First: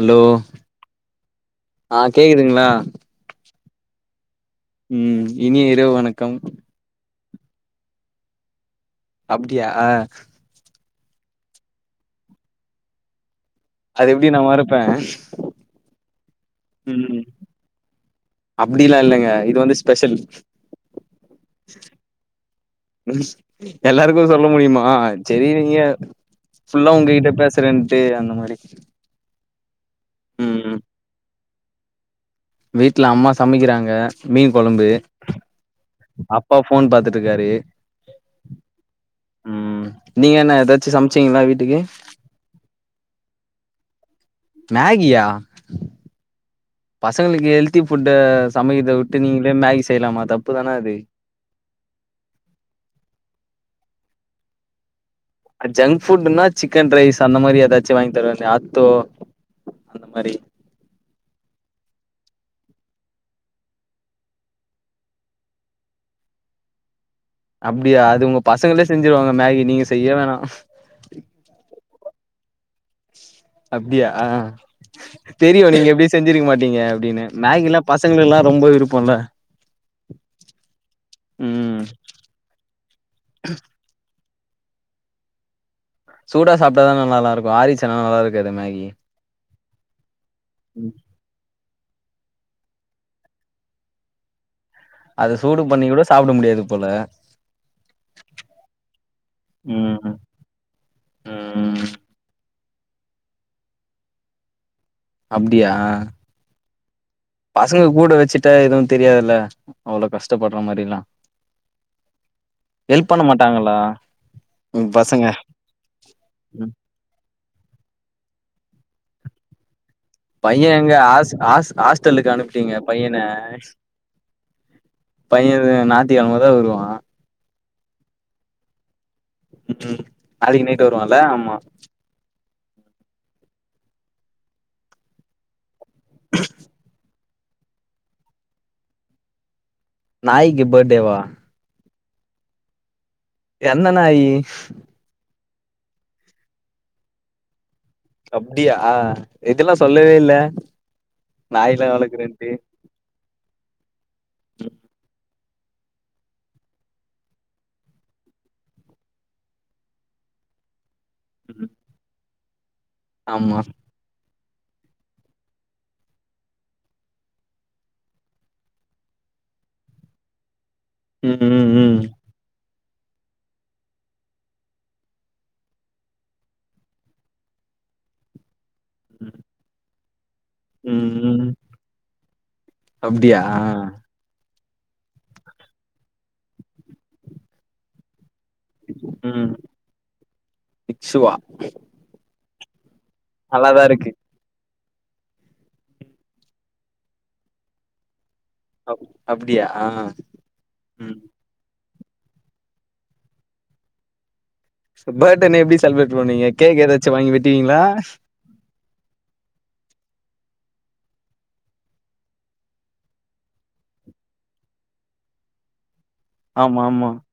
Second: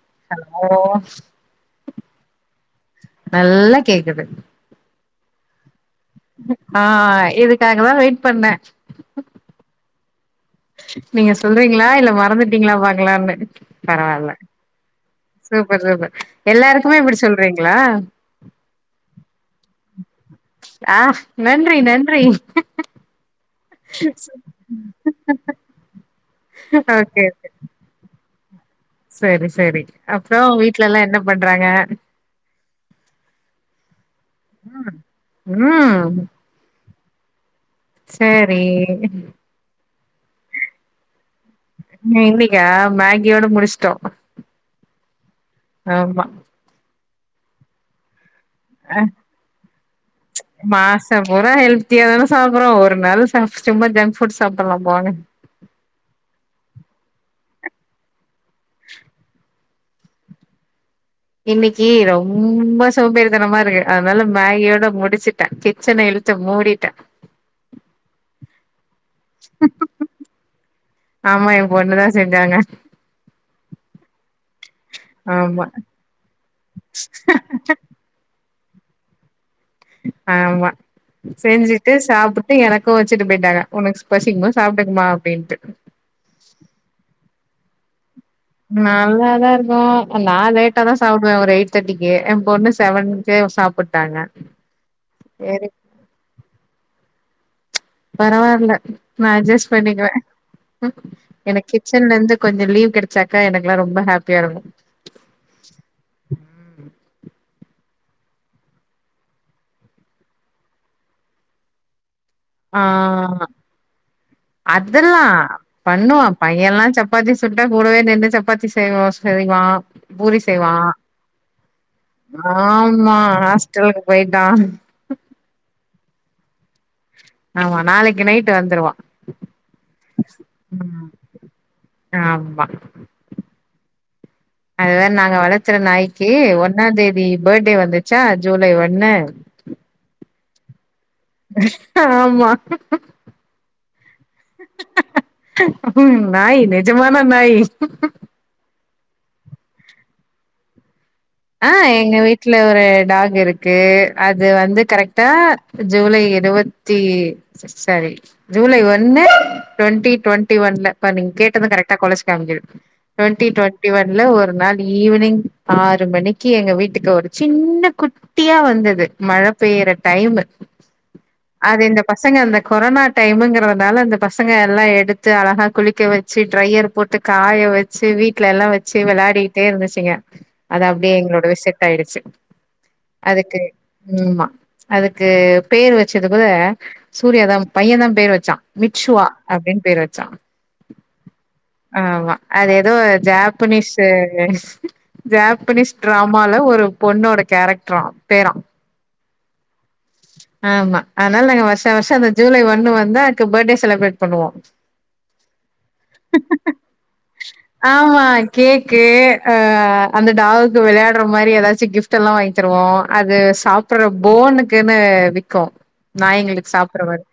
Allow hello அ கேக்குதுங்ளா நல்லா கேக்குது ம் இனிய இரவு வணக்கம் அ இதுக்காக தா வெயிட் பண்ண அப்டியா நீங்க சொல்றீங்களா இல்ல மறந்துட்டீங்ளா பாக்கலான்னு அது எப்டி பரவால்ல நா மறப்ப சூப்பர் சூப்பர் எல்லாருக்குமே இப்டி சொல்றீங்களா அப்டிலா இல்லங்க இது வந்து ஸ்பெஷல் அ நன்றி நன்றி எல்லாருக்குமே சொல்ல முடியுமா செரி நீங்க ஃபுல்லா ஒங்ககிட்ட பேச றன்ட்டு அந்த மாரி செரி செரி அப்றோ ம் வீட்லெல்லா என்ன பண்றாங்க வீட்ல அம்மா சமைக்கிறாங்க மீன் கொழம்பு ம் அப் பா ஃபோன் பாத்துட்ருக்காரு செரி ம் நீங்க என்ன ஏதாச்சு சமச்சீங்ளா வீட்டுக்கு இன்னிக்கா மேகியோட முடிச்சிட்டோ மேகியா பசங்களுக்கு ஹெல்த்தி ஃபுட்ட சமைக்கறதவுட்டு நீங்களே மேகி செய்யலாமா தப்பு தான அது மாச பூரா ஹெல்த்த்தியாதான சாப்பறோ ஒரு நாள் சாப் சும்மா ஜங்க்ஃபுட் சாப்புல்லா போங்க ஜங்க் ஃபுட்டுன்னா சிக்கன் ரைஸ் அந்த மாரி ஏதாச்சு வாங்கி தரவேண்டி அத்தோ அந்த மாரி இன்னிக்கு ரொம்ப சோம்பேரித்தனமா இருக்கு அதனால மேகியோட முடிச்சுட்ட கிச்சன இழு த்து மூடிட்ட அப்டியா அது உங்க பசங்களே செஞ்சிருவாங்க மேகி நீங்க செய்ய வேணா ஆமா எ பொண்ணுதா செஞ்சாங்க அப்டியா ஆமா தெரியு நீங்க எப்டியு செஞ்சிருக்க மாட்டீங்க அப்டினு மேகிலா ப சங்களுக்குலா ரொம்ப விருப்போல்ல ஆமா ம் செஞ்சுட்டு சாப்புட் டு எனக்கு வச்சுட்டு போயிட்டாங்க ஒனக்கு பசிக்கும்போ சாப்ட்டுக்மா அப்டின்ட்டு சூடா சாப்ட்டாதான ந நல்லாருக்கு ஆரிச் சுனா நல்லருக்காது எதுமே நல்லாதா இருக்கு நா லேட்டாதா சாப் டுவ ஒரு எயிட் தேட்டிக்கி எ பொண்ணு செவனுக்கே சாப்புட்டாங்க அத சூடு சரி பண்ணி கூட சாப்ட முடியாது போல பரவால்ல நா அட்ஜஸ் பண்ணிக்குவ ம் எனக் ம் கிச்சன்லந்து கொஞ்சோ லீவ் கெடச்சாக்க எனக்குலா ரொம்ப ஹேப்பியா இருக்கு அப்டியா பசங்க கூட வச்சிட்டா எதுவு தெரியாதுல்ல அவ்ளோ கஷ்ட்டபட்ற மாரில்லா ஆ மாட்டாங்களா உங்க அதல்லா பசங்க பண்ணுவா பையன்ல்லா சப்பாத்தி சுட்டா கூடவே நின்னு சப்பாத்தி செய்வோ செய்வா பூரி பைய செய்வா எங்க ஹாஸ் ஹாஸ் ஹாஸ்டலுக்கு அனுப்பிட்டீங்க பையன ஆமா ஹாஸ்டலுக்கு போயிட்டா பையன் து ஞாயித்துகெழமதா வருவா ஆமா நாளைக்கு நைட்டு வந்துருவா ம் நாளைக்கு நைட் ம் வருவான்ல ஆமா ஆமா அது வேற நாங்க வளத்துற நாய்க்கு ஒன்னாந் தேதி பேர்டே வந்துச்சா ஜூலை ஒண்ணு நாய்க்கு பேர்டேவா ஆமா என்ன நாயி ம் நாய் நெஜமான நாய் அப்டியா இதல்லா சொல்லவே இல்ல ஆ நாய்லா எங்க வளக்குறேன்ட்டு வீட்ல ஒரு டாக் இருக்கு அது வந்து கரெக்டா ஜூலை இருவத்தி சாரி ஜூலை ஒன்னு டொண்ட்டி டொண்ட்டி ஒன்ல பாரு நீங்க ம் கேட்டது கரெக்டா கொலச்சு காமிக்குது டொண்ட்டி ஆமா டொண்ட்டி ஒன்ல ஒரு நாள் ஈவினிங் ஆறு மணிக்கு எங்க வீட்டுக்கு ஒரு சின்ன குட் குட்டியா வந்தது மழ பெய்யற டைமு ம் ம் அது இந்த ம் பசங்க அந்த கொரோனா டைமுங்கறதுனால அந்த பசங்க எல்லா எடுத்து அழகா குளிக்க வ ச்சு ட்ரையர் போட்டு காய வச்சு வீட்டல எல்லா வச்சு வெளாடிக்கிட்டே இருந்துச்சுங்க அது ம் அப்படியே ம் எங்களோடவே செட் ஆயிடுச்சு அப்டியா அதுக்கு ம் மா அதுக்கு பேர் வச்சது கூட சூர்யாதா பையன் தா பேர் வச்சா மிச்ஷுவா ம் அப்டின்னு பேர் வச்சா இக்ஷுவா ஆமா அது எதோ நல்லாதா ஜாப்பனீஸ்ஸு இருக்கு ஜாப்பனீஸ் ட்ராமால ஒரு பொண்ணோட கேரக்டரான் பேரான் அப் அப்டியா ஆமா ம் அதனால நாங்க வருஷோம் வருஷம் அந்த ஜூலை ஒண்ணு வந்தா அதுக்கு பேர்டே செலப்பிரேட் பண்ணுவோம் பேர்டேனா எப்டி செலப்பிரேட் பண்ணுவீங்க கேக் ஏதாச்சும் வாங்கி வெட்டுவீங்களா ஆமா கேக்கு ஆ அந்த டாகுக்கு வெளையாடுற மாரி ஏதாச்சும் கிஃப்ட் எல்லாம் வாங்கி தருவோம் அது சாப் அப்புறோம் போனுக்குன்னு விக்கும் நாய்ங்களுக்கு ஆமா சாப்புடுற ஆமா மாரி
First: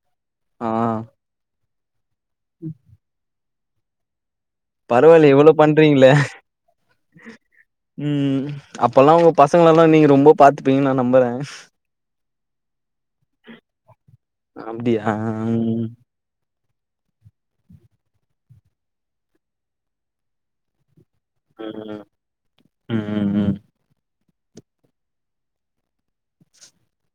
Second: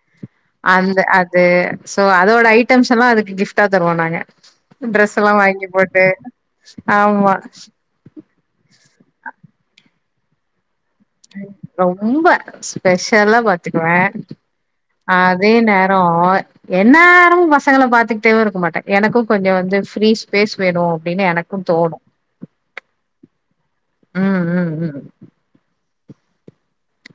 ஆ அந்த அது அது சோ அதோட ஐட்டம்ஸ் எல்லாம் அதுக்கு கிஃப்ட் டா தருவோம் நாங்க ட்ரெஸ் பரவாயில்ல எல்லாம் இவ்ளோ வாங்கி போட்டு பண்றீங்களே ஆமா ம் அப்ப எல்லாம் உங்க பசங்களலாம் நீங்க ரொம்ப பாத்துப்பீங்கன்னு நான் நம்புறன் ரொம்ப ஸ்பெஷல்லா பாத்துக்குவேன் அப்டியா அதே ம் நேரோம் என்நேரமும் பசங்கள பாத்துக்கிட்டேவும் இருக்க மாட்டன் எனக்கும் கொஞ்சம் வந்து ஃப்ரீ ஸ்பேஸ் வேணும் அப்டின்னு எனக்கு ம் தோனும் ம் ம் ம் ம் ம் ம்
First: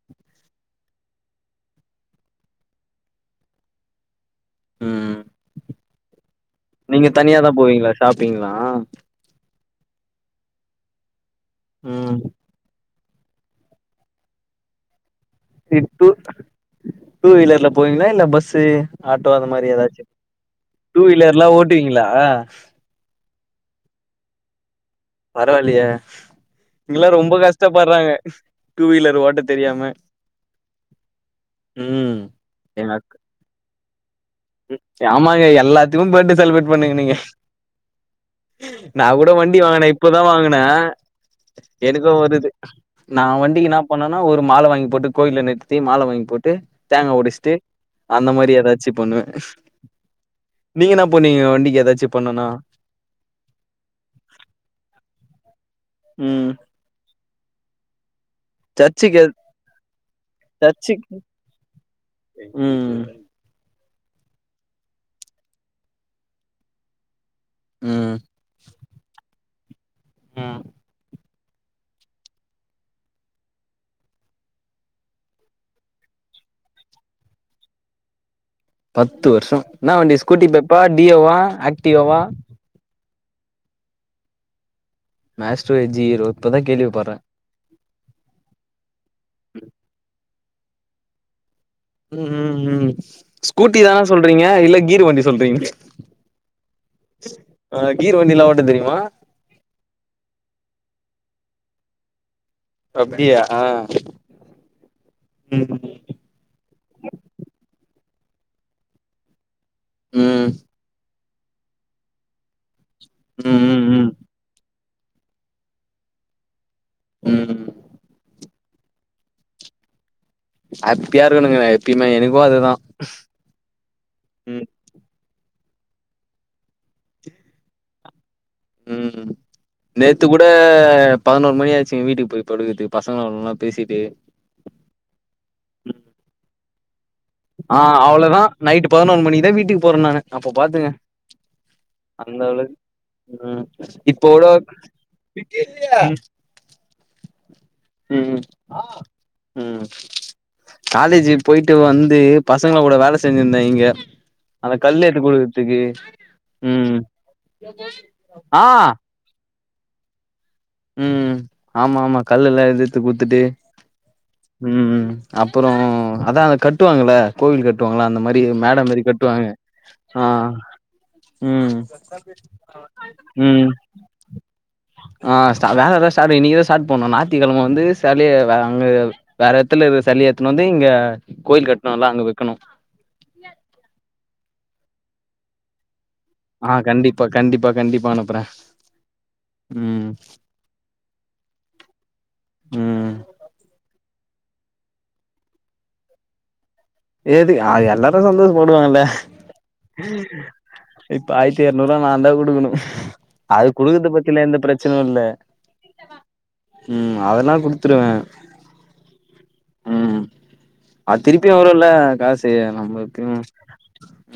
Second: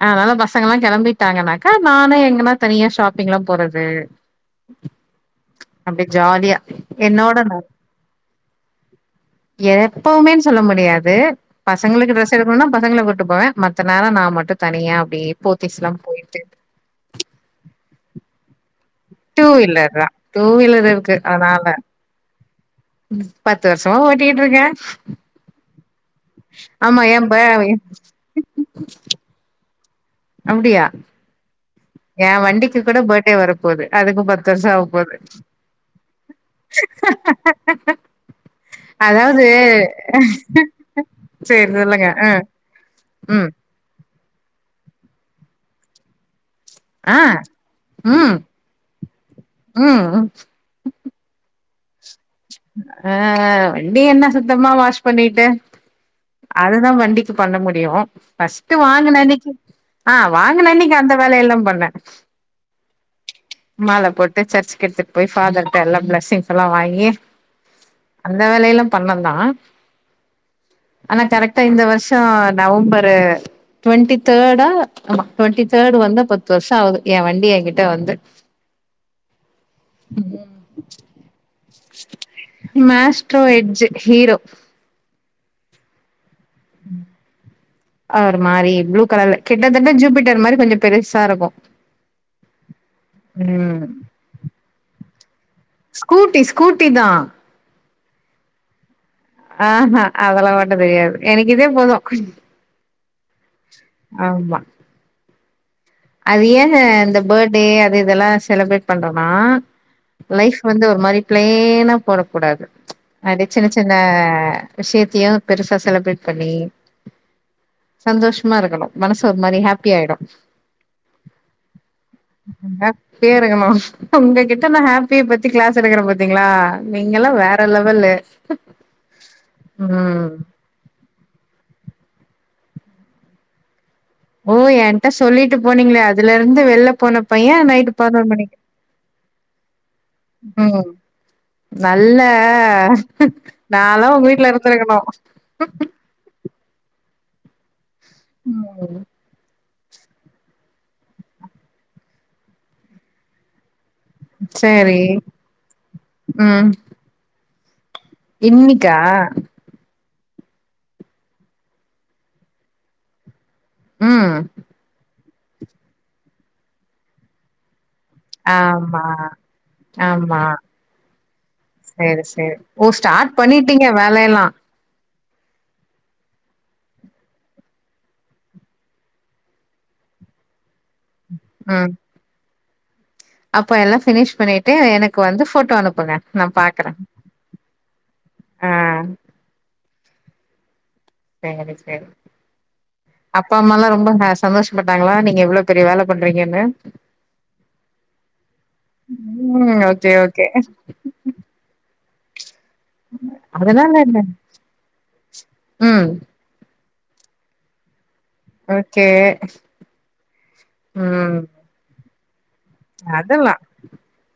அதனால பசங்கலாம் கெளம்பிட்டாங்கனாக்கா நானு எங்கன்னா தனியா ஷாப்பிங்லாம் போறது ம் அப்டி ஜாலியா நீங்க என்னோட தனியாதா நான் போவீங்களா ஷாப்பிங்லா எப்பவுமேன்னு சொல்ல முடியாது பசங்களுக்கு ம் டெரஸ் எடு போனும்னா பசங்கள கூப்ட்டு போவேன் மத்த நேரம் நான் மட்டும் தனியா அப்டியே இ போத்திஸ்லாம் டூ போயிட்டு டூ வீலர்ல போவீங்களா இல்ல பஸ்சு ஆட்டோ டூ அந்த மாரி வீலர் ஏதாச்சு தா டூ வீலர் டூ இருக்கு வீலர்லாம் அதனால ஓட்டுவீங்களா பத்து வருஷோம் ஓட்டிட்டு இருக்கேன் பரவாலீயே இங்கலாம் ப ரொம்ப கஷ்டப்படுறாங்க டூ வீலர் ஓட்ட தெரியாம அப்டியா ம் என் வண்டிக்கு எங்க கூட அக் பேட்ர்டே வரப்போது அதுக்கு பர் ஆமாங்க எல்லாத்துக்கும் பேர்த்டே செலிப்ரேட் பண்ணுங்க நீங்க நா கூட அதாவது வண்டி வாங்குனன் இப்பதான் வாங்குன சேரி சொல்லுங்க எனக்கோ ஆ வருது நான் ம் வண்டிக்குன்னா பன்னன்னா ஒரு மால வாங்கி போட்டு கோயில்ல நிறுத்தி மால வாங்கி போட்டு போயிட்டு ஆ தேங்கா ஒடச்சிட்டு அந்த ம் மாரி ஏதாச்சும் பண்ணுவேன் ம் நீங்க என்னா பண்ணுவிங்க வண்டிக்கு ஏதாச்சும் பண்ணும்னா அ வண்டி என்ன சுத்தமா வாஷ் பண்ணிட்டு ம் அதுதான் வண்டிக்கி பண்ண முடியும் ஃபஸ்ட்டு வாங்குன சர்ச்சுக்கு அன்னக்கி அ வாங்குன அன்னக்கி அந்த சர்ச்சுக்கு வேலையெல்லாம் பண்ணன் ம் மால போட்டு சர்ச்சுக் எடுத்துட் போய் ஃபாதர்ட்டெல்லா ப்ளெஸ்ஸிங்ஸெல்லா வாங்கி ம் அந்த வேலையெல்லாம் பண்ணந்தான் ஆனா கரெக்ட்டா இந்த வருஷம் நவம்பரு ட்வெண்ட்டி தேர்டா ஆமா ட்வெண்ட்டி தேர்டு வந்தா பத்து வருஷம் ஆவுது என் வண்டி என்கிட்ட வந்து பத்து வருஷோம் என்ன வண்டி ஸ்கூட்டி பெப்பா டியோவா ஆக்டிவாவா Maestro Edge Hero Maestro எஜ்ஜி Hero இப்பதான் கேள்வி பறன் அவரு மாரி ப்ளூ கலர்ல கிட்டத்தட்ட ஜூபிட்டர் மாரி கொஞ்சம் பெருசாருக்கும் ம் ம் ம் ஸ்கூட்டிதான சொல்றீங்க இல்ல கீர் வண்டி சொல்றீங் ஸ்கூட்டி ஸ்கூட்டிதான் அ கீர் வண்டில்லா ஓட்ட தெரியுமா அ‌ அ அதெல்லா ஓட்ட தெரியாது எனக்கு இதே போதும் அப்டியா ம் ம் அது ஏங்க இந்த பேட்டே அது இதெல்லா செலுப்ரேட் பண்றோனா ம் லைஃப் வந்து ஒரு மாரி ப்ளேனா போறக்கூடாது அப்டி சின்ன ம் சின்ன ம் விஷ்யத்தையு பெருசா செலப்ரேட் பண்ணி ம் சந்தோஷ் மா இருக்கணு மனசு ஒரு மாரி ஹேப்பியாய்டு ஹேப்பியா இருக்கணுங்க நா எப்பயுமே எனக்கு அதுதா இப்ப நம்மோ ம் உங்ககிட்ட நான் ஹேப்பிய பத்தி கிளாஸ் எடுக்குற பாத்தீங்ளா நீங்கல்லா வேற லெவலு ம் நேத்து கூட பதுனோரு மணியாச்சுங்க வீட்டுக் போய் படுக்கத்துக்கு பசங்களோல்லா பேசிட்டு ஓ என்ட்டா சொல்லிட்டு போனீங்ளே அதுலருந்து வெள்ல போன பைய ஆ நைட்டு பதினோரு அவுளதா மணிக்கு நைட்டு பதுனோன் மணிக்குதா வீட்டுக்கு போறன் நானு அப்ப பாத்துங்க ம் நல்ல அந்தளகு ம் நாலா இப்ப உங்க கூட வீட்ல இருந்திருக்கணு ம் ம் ம் காலேஜு போய்ட்டு வந் து பசங்க கூட வேல செஞ்சிர்ந்த இங்க அந்த சரி கல்ல எட்டு போய் குட்த்துக்கு ம் ம் இன்னிக்கா ம் ம் ஆமாம்மா கல்லெல்லா எடுத்து குட்த்துட்டு ம் ம் ம் அப்புறோ அதா அத கட்டுவாங்கள கோவில் கட்டுவாங்கள அந்த மா ரி மேட ஆமா, மாரி கட்டுவாங்க ஆ ஆமா. ம் சரி, சரி. ஓ! ஸ்டார்ட் ம் பண்ணிட்டீங்க வேலையெல்லாம். அ ஸ்டா வேலதா ஸ்டாட்டு இன்னிக்கிதா ஸ்டாட் பண்ணோ நாய்த்தி கெழம வந்து சலயே வ அங்க வேற எட்த்துல இருக்குற செலய எட்த்துண் வந்து இங்க கோயில் கட்ணோல்ல அங்க வக்கணு அப்போ எல்லா ஃபினிஷ் பண்ணிட்டு எனக்கு வந்து ஃபோட்டோ அனுப்புங்க நான் ஆ பாக்குறேன். கண்டிப்பா கண்டிப்பா கண்டிப்பா அனுப்புற ஆ ம் சேரி சேரி ம் அப்பா அம்மாலா ரொம்ப ஹே சந்தோஷுபட்டாங்களா நீங்க இவுளோ பெரிய வேல பண்றீங்கனு எதுக் ஆ எல்லாரு சந்தோஷு படுவாங்கல்ல ம். Okay, okay. இப்ப ஆய்ர்த்து எர்நூருவா நாந்தா குடுக்குணு அது அதனால குடுக்குற்து என்ன? பத்திலா எந்த பிரச்சனு இல்ல ம். ம் அதல்லா குடுத்துருவ ஓகே ம் குல்ல காசு நமக்கூ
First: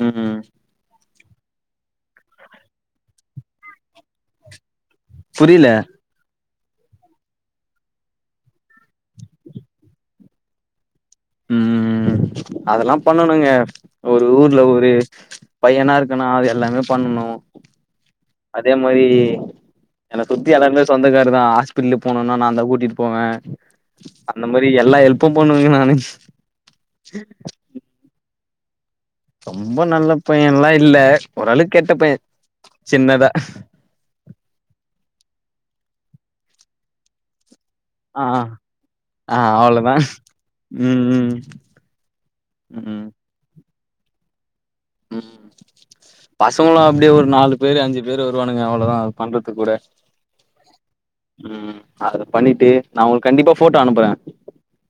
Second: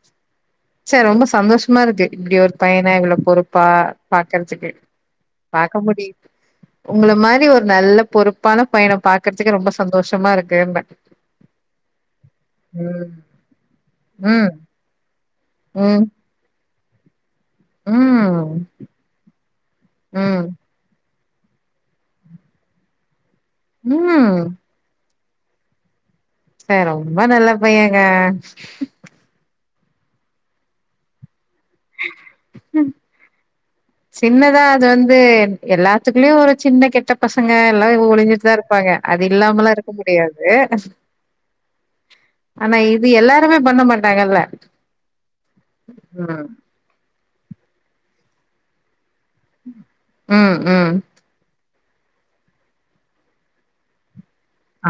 ம் ம் ச்ச ரொம்ப சந்தோஷ்மா இருக்கு இப்டி ஒரு பையன இவுளோ பொறுப்பா பாக்கறதுக்கு புரில பாக்கமுடி உங்கள மாரி ஒரு நல்ல பொறுப்பான பையன பாக்கற்துக்கு ரொம்ப சந்தோஷமா இருக்குன்ப ம் அதல்லா பண்ணணுங்க ஒரு ம் ஊர்ல ஒரு பையனா ம் இருக்கணா அது எல்லாமே பண்ணணு ம் அதே மாரி என்ன ம் சுத்தி ஆளுங்க சொந்தக்கார்தா ஹாஸ்பிட்லு போனுனா நான்தா கூட்டிட்டு போவ ம் இப்டி எல்லா ஹெல்ப்பு பண்ணுவங்க நானு ச ரொம்ப நல்ல பையங்க ரொம்ப நல்ல பையன்ல்லா இல்ல ஓரளவுக்கு கெட்ட பைய சின்னதா சின்னதா அது வந்து எல்லாத்துக்குள்ளயு ஒரு சின்ன கெட்ட பசங்க எல்லா ஆ ஒழிஞ்சிட்டு தா இருப்பாங்க அது ஆ இல்லாமல்லா இருக்க அவ்ளோதான் முடியாது ம் ம் ஆனா ம் இது எல்லாருமே பண்ண மாட்டாங்கல்ல ம் ம் பசங்களு அப்டியே ஒரு நாலு பேரு அஞ்சு பேரு வருவானுங்க அவ்ளோதா பண்றத் கூட ம் ம் ம் அத பண்ணிட்டு நா உங்ளுக்கு கண்டிப்பா ஃபோட்டோ அனுப்புறே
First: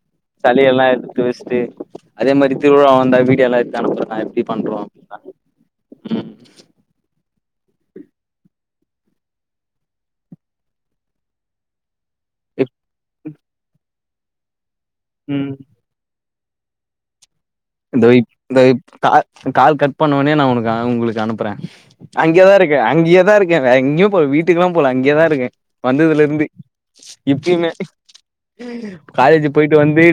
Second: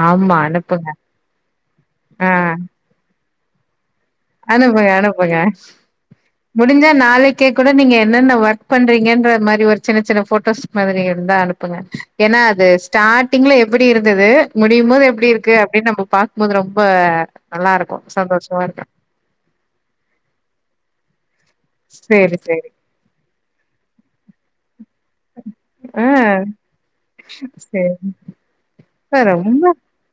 ஆமா சளி எல்லா அனுப்புங்க எடுத்து வச்ட்டு ஆ அதே மாதிரி திருவிழா வந்தா வீடியோ எல்லா எட்த்து அனுப்புற அனுப்புங்க அனுப்புங்க முடிஞ்சா நாளைக்கே கூட நீங்க என்னென்ன ஒர்க் பண்றீங்கன்ற மாரி ஒரு சின்ன சின்ன போட்டோஸ் மாதிரி இருந்தா அனுப்புங்க ஏனா அது இப் ஸ்டார்ட்டிங்ல எப்டி இருந்தது முடியும்போது எப்டி ம் இருக்கு அப்டின்னு நம்ம பாக் ரொம்ப ரொம்ப நல்லா இருக்கு இதோ இப் சந்தோஷமா இதோ இப் இருக்கு கா கால் கட் பண்ணோனே நா உனக்கு உங்களுக்கு அனுப்புறே சேரி அங்கேய தா சேரி இருக்கே அங்கேயேதா இருக்கே வேற எங்கயு ப்போ வீட்டுக்குல்லா போல அங்கேயேதா இருக்கே ஆ வந்ததுல இருந்து இப்பியுமே சேரி இப்ப காலேஜ் ரொம்ப போயிட்டு வந்து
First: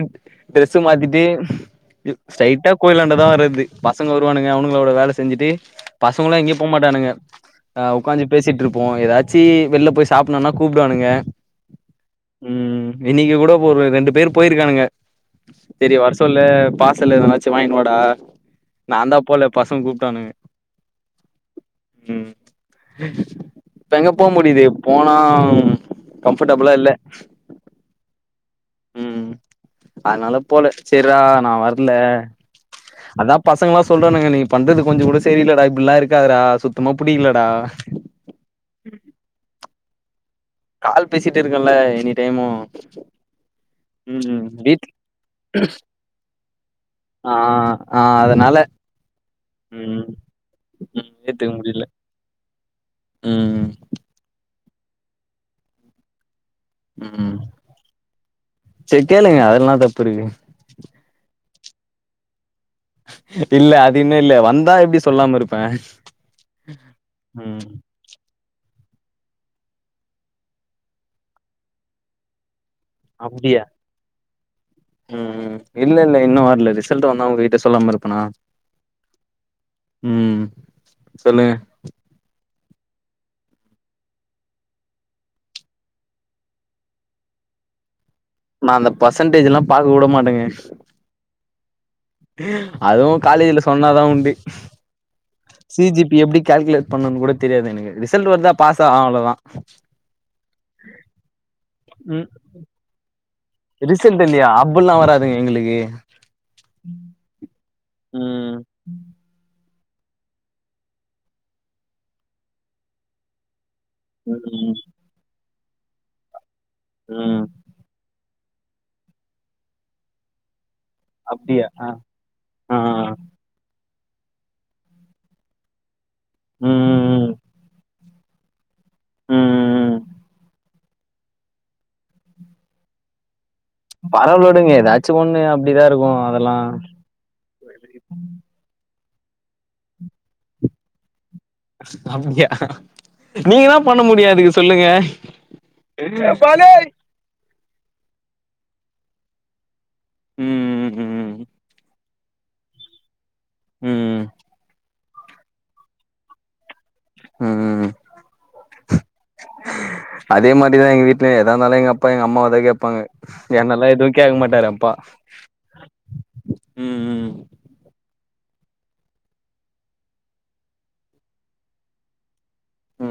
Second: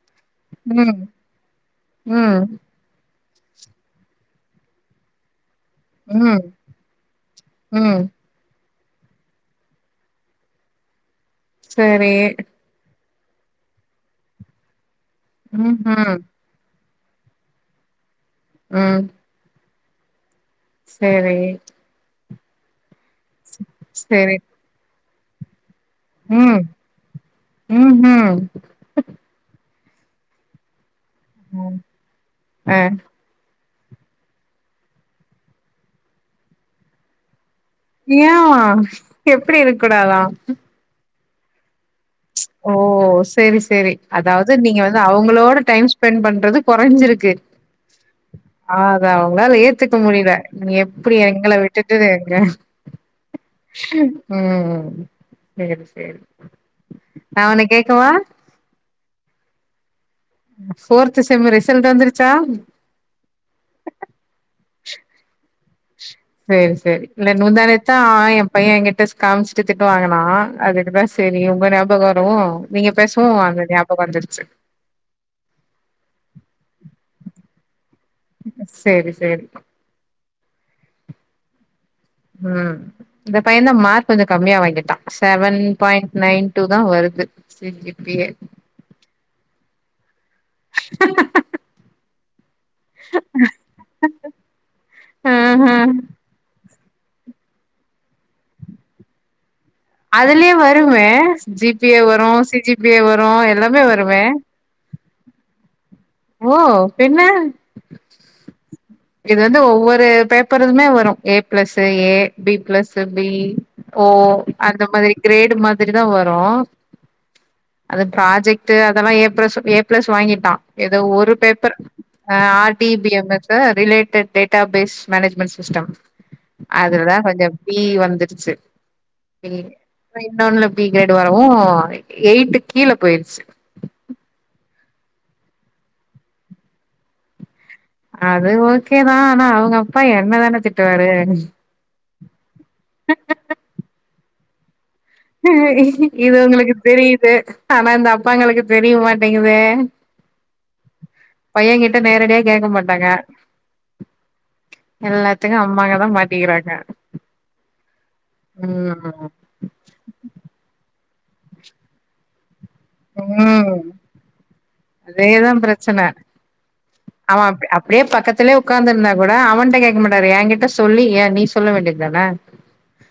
ட்ரெஸ்ஸு ம் மாத்திட்டு ம் ஸ்ட்ரைட்டா கோயிலாண்டதா வர்ரது பசங்க வருவானுங்க அவனுங்களோட வேல செஞ்சுட்டு பசங்களு ம் எங்கயு போ மாட்டானுங்க அ ம் உக்காஞ்சி பேசிட்டு இருப்போ எதாச்சு வெல்ல போய் சாப்பின்னுனா கூப்டுவானுங்க சரி ம் இன்னிக்கு கூட ஒரு ரெண்டு பேர் போயிருக்கானுங்க சரி ம்ஹும் வரசொல்லு செல்லு எதனாச்சு வாங்னு வாடா நாதா போல பசங்க கூப்ட்டானுங்க சேரி ம் இப்ப எங்க போ சரி முடியுது போனா கம்ஃபோர்டபிளா இல்ல ம் ம் ம் அதனால போல சேர்ரா நா வரல அ அதா பசங்கல்லா சொல்றானுங்க நீ பண்றது கொஞ்சோ கூட சரியில்லடா இப்டில்லா இருக்காதடா சுத்தமா புடிக்கிலடா ஏ யா எப்டி இருக்கூடாதா கால் பேசிட்டு இருக்கெல்ல எனி டைமு ஓ சேரி சேரி ம் அதாவுது நீங்க வீட் வந்து அவுங்களோட டைம் ஸ்பெண்ட் பண்றது குறைஞ்சிருக்கு ஆ ஆ அதனால அத அவுங்களால ஏத்துக்க ம் முடியல நீ ம் எப்டி ஏத்துக்க எங்கள முடியல விட்டு [unintelligible] ம் ம் சேரி சேரி ம் நா ஒன்னு கேக்கவா சேரி கேளுங்க அதுல என்ன தப்புருக்கு ஃபோர்த்து செம்மு ரிசல்ட் வந்துருச்சா இல்ல அது இன்னு இல்ல வந்தா எப்டி சொல்லாமருப் சேரி சேரி இல்ல ம் நுந்தானேத் த்தா ஏ பைய எங்கிட்ட காமிச்ட்டு திட்டு வாங்குனா அதுக்குதா சேரி உங்க ஞாபகோ வரவு நீங்க பேசவு அப்டியா அது ஞாபகோ வந்துருச்சு ம் ம் இல்லல்ல இன்னு வரல ரிசல்ட் வந்தா உங்ககிட்ட சொல்லாம இருப்பனா சேரி சேரி ம் சொல்லுங்க ம் இந்த பையந்தா மார்க் கொஞ்ச கம்மியா வாங்கிட்டா செவன் பாயிண்ட் நைன் டூதா வருது சேரி இப்பயே நா அந்த பர்சன்டேஜல்லா பாக்க கூட மாட்டங்க அதுவு காலேஜ்ல சொன்னாதா உண்டு ஆஹ சிஜிபி எப்டி கால்குலேட் பண்ணனுங் கூட தெரியாது எனக்கு ரிசல்ட் வருதா பாஸா ஆ அவ்ளோதா அதுலயே வருமே ஜிபியே வரு சிஜிபியே வரு எல்லாம் ரிசல்ட்டுல்லயா அப்புல்லா வராதுங்க எங்குளுக்கு ஓ பின்ன ம் இது வந்து ஒவ்வொரு பேப்பருதுமே வரும் A plus A B plus B O ம் அந்த மாதிரி கிரேடு மாதிரிதா வரு ம் அது ப்ராஜெக்ட்டு அதல்லா ஏ ப்ளஸ் ஏ ப்ளஸ் வாங்கிட்டா எதோ ஒரு அப்டியா பேப்பர் ஆ அ ஆர் ஆ டி பி எம் எஸ்ஸா related database management system அதுலதா ம் ம் கொஞ்ச பி வந்துருச்சு பி ம் இப்ப இன்னோன் னுல்ல பி கிரேடு வரவு எய்ட்டு கீழ போய்ர்ச்சு பரவால்ல விடுங்க எதாச்சு ஒன்னு அப்டிதா இருக்கு அதல்லா அது ஓகேதா ஆனா அவுங்க அப்பா என்னதான திட்டுவாரு அப்டியா நீங்க என்ன பண்ண முடியு அதுக்கு சொல்லுங்க இது உங்களுக்கு தெரியுது ஆனா இந்த அப்பாங்களுக்கு தெரிய மாட்டேங்குதே ம் ம் பையங்கிட்ட நேரடியா கேக்க மாட்டாங்க ம் ம் எல்லாத்துக்கு அம்மாங்கதா மாட்டிகிறாங்க ம் ம் ம் ம் ஆ ஆ அதே மாரிதா எங்க வீட்லயு எதாருந்தாலு எங்க அப்பா எங்க அம்மாவதா கேப் ப்பாங்க ம் என்னல்லா எதுவு கேக்க மாட்டாரு அப்பா ம் ம் அவன் அப்டி அப் ப்டியே பக்கத்துலே ஒக்காந்துருந்தா கூட அவன்ட்ட கேக்க மாட்டாரு ஏங்கிட்ட சொல்லி ஏ நீ சொல்ல வேண்டிய தான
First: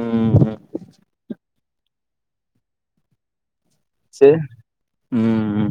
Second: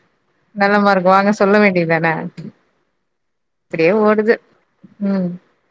ம் ம் நல்ல மார்க் வாங்க சொல்ல வேண்டிய தான இப்டியே சேரி ஓடுது ம் ம்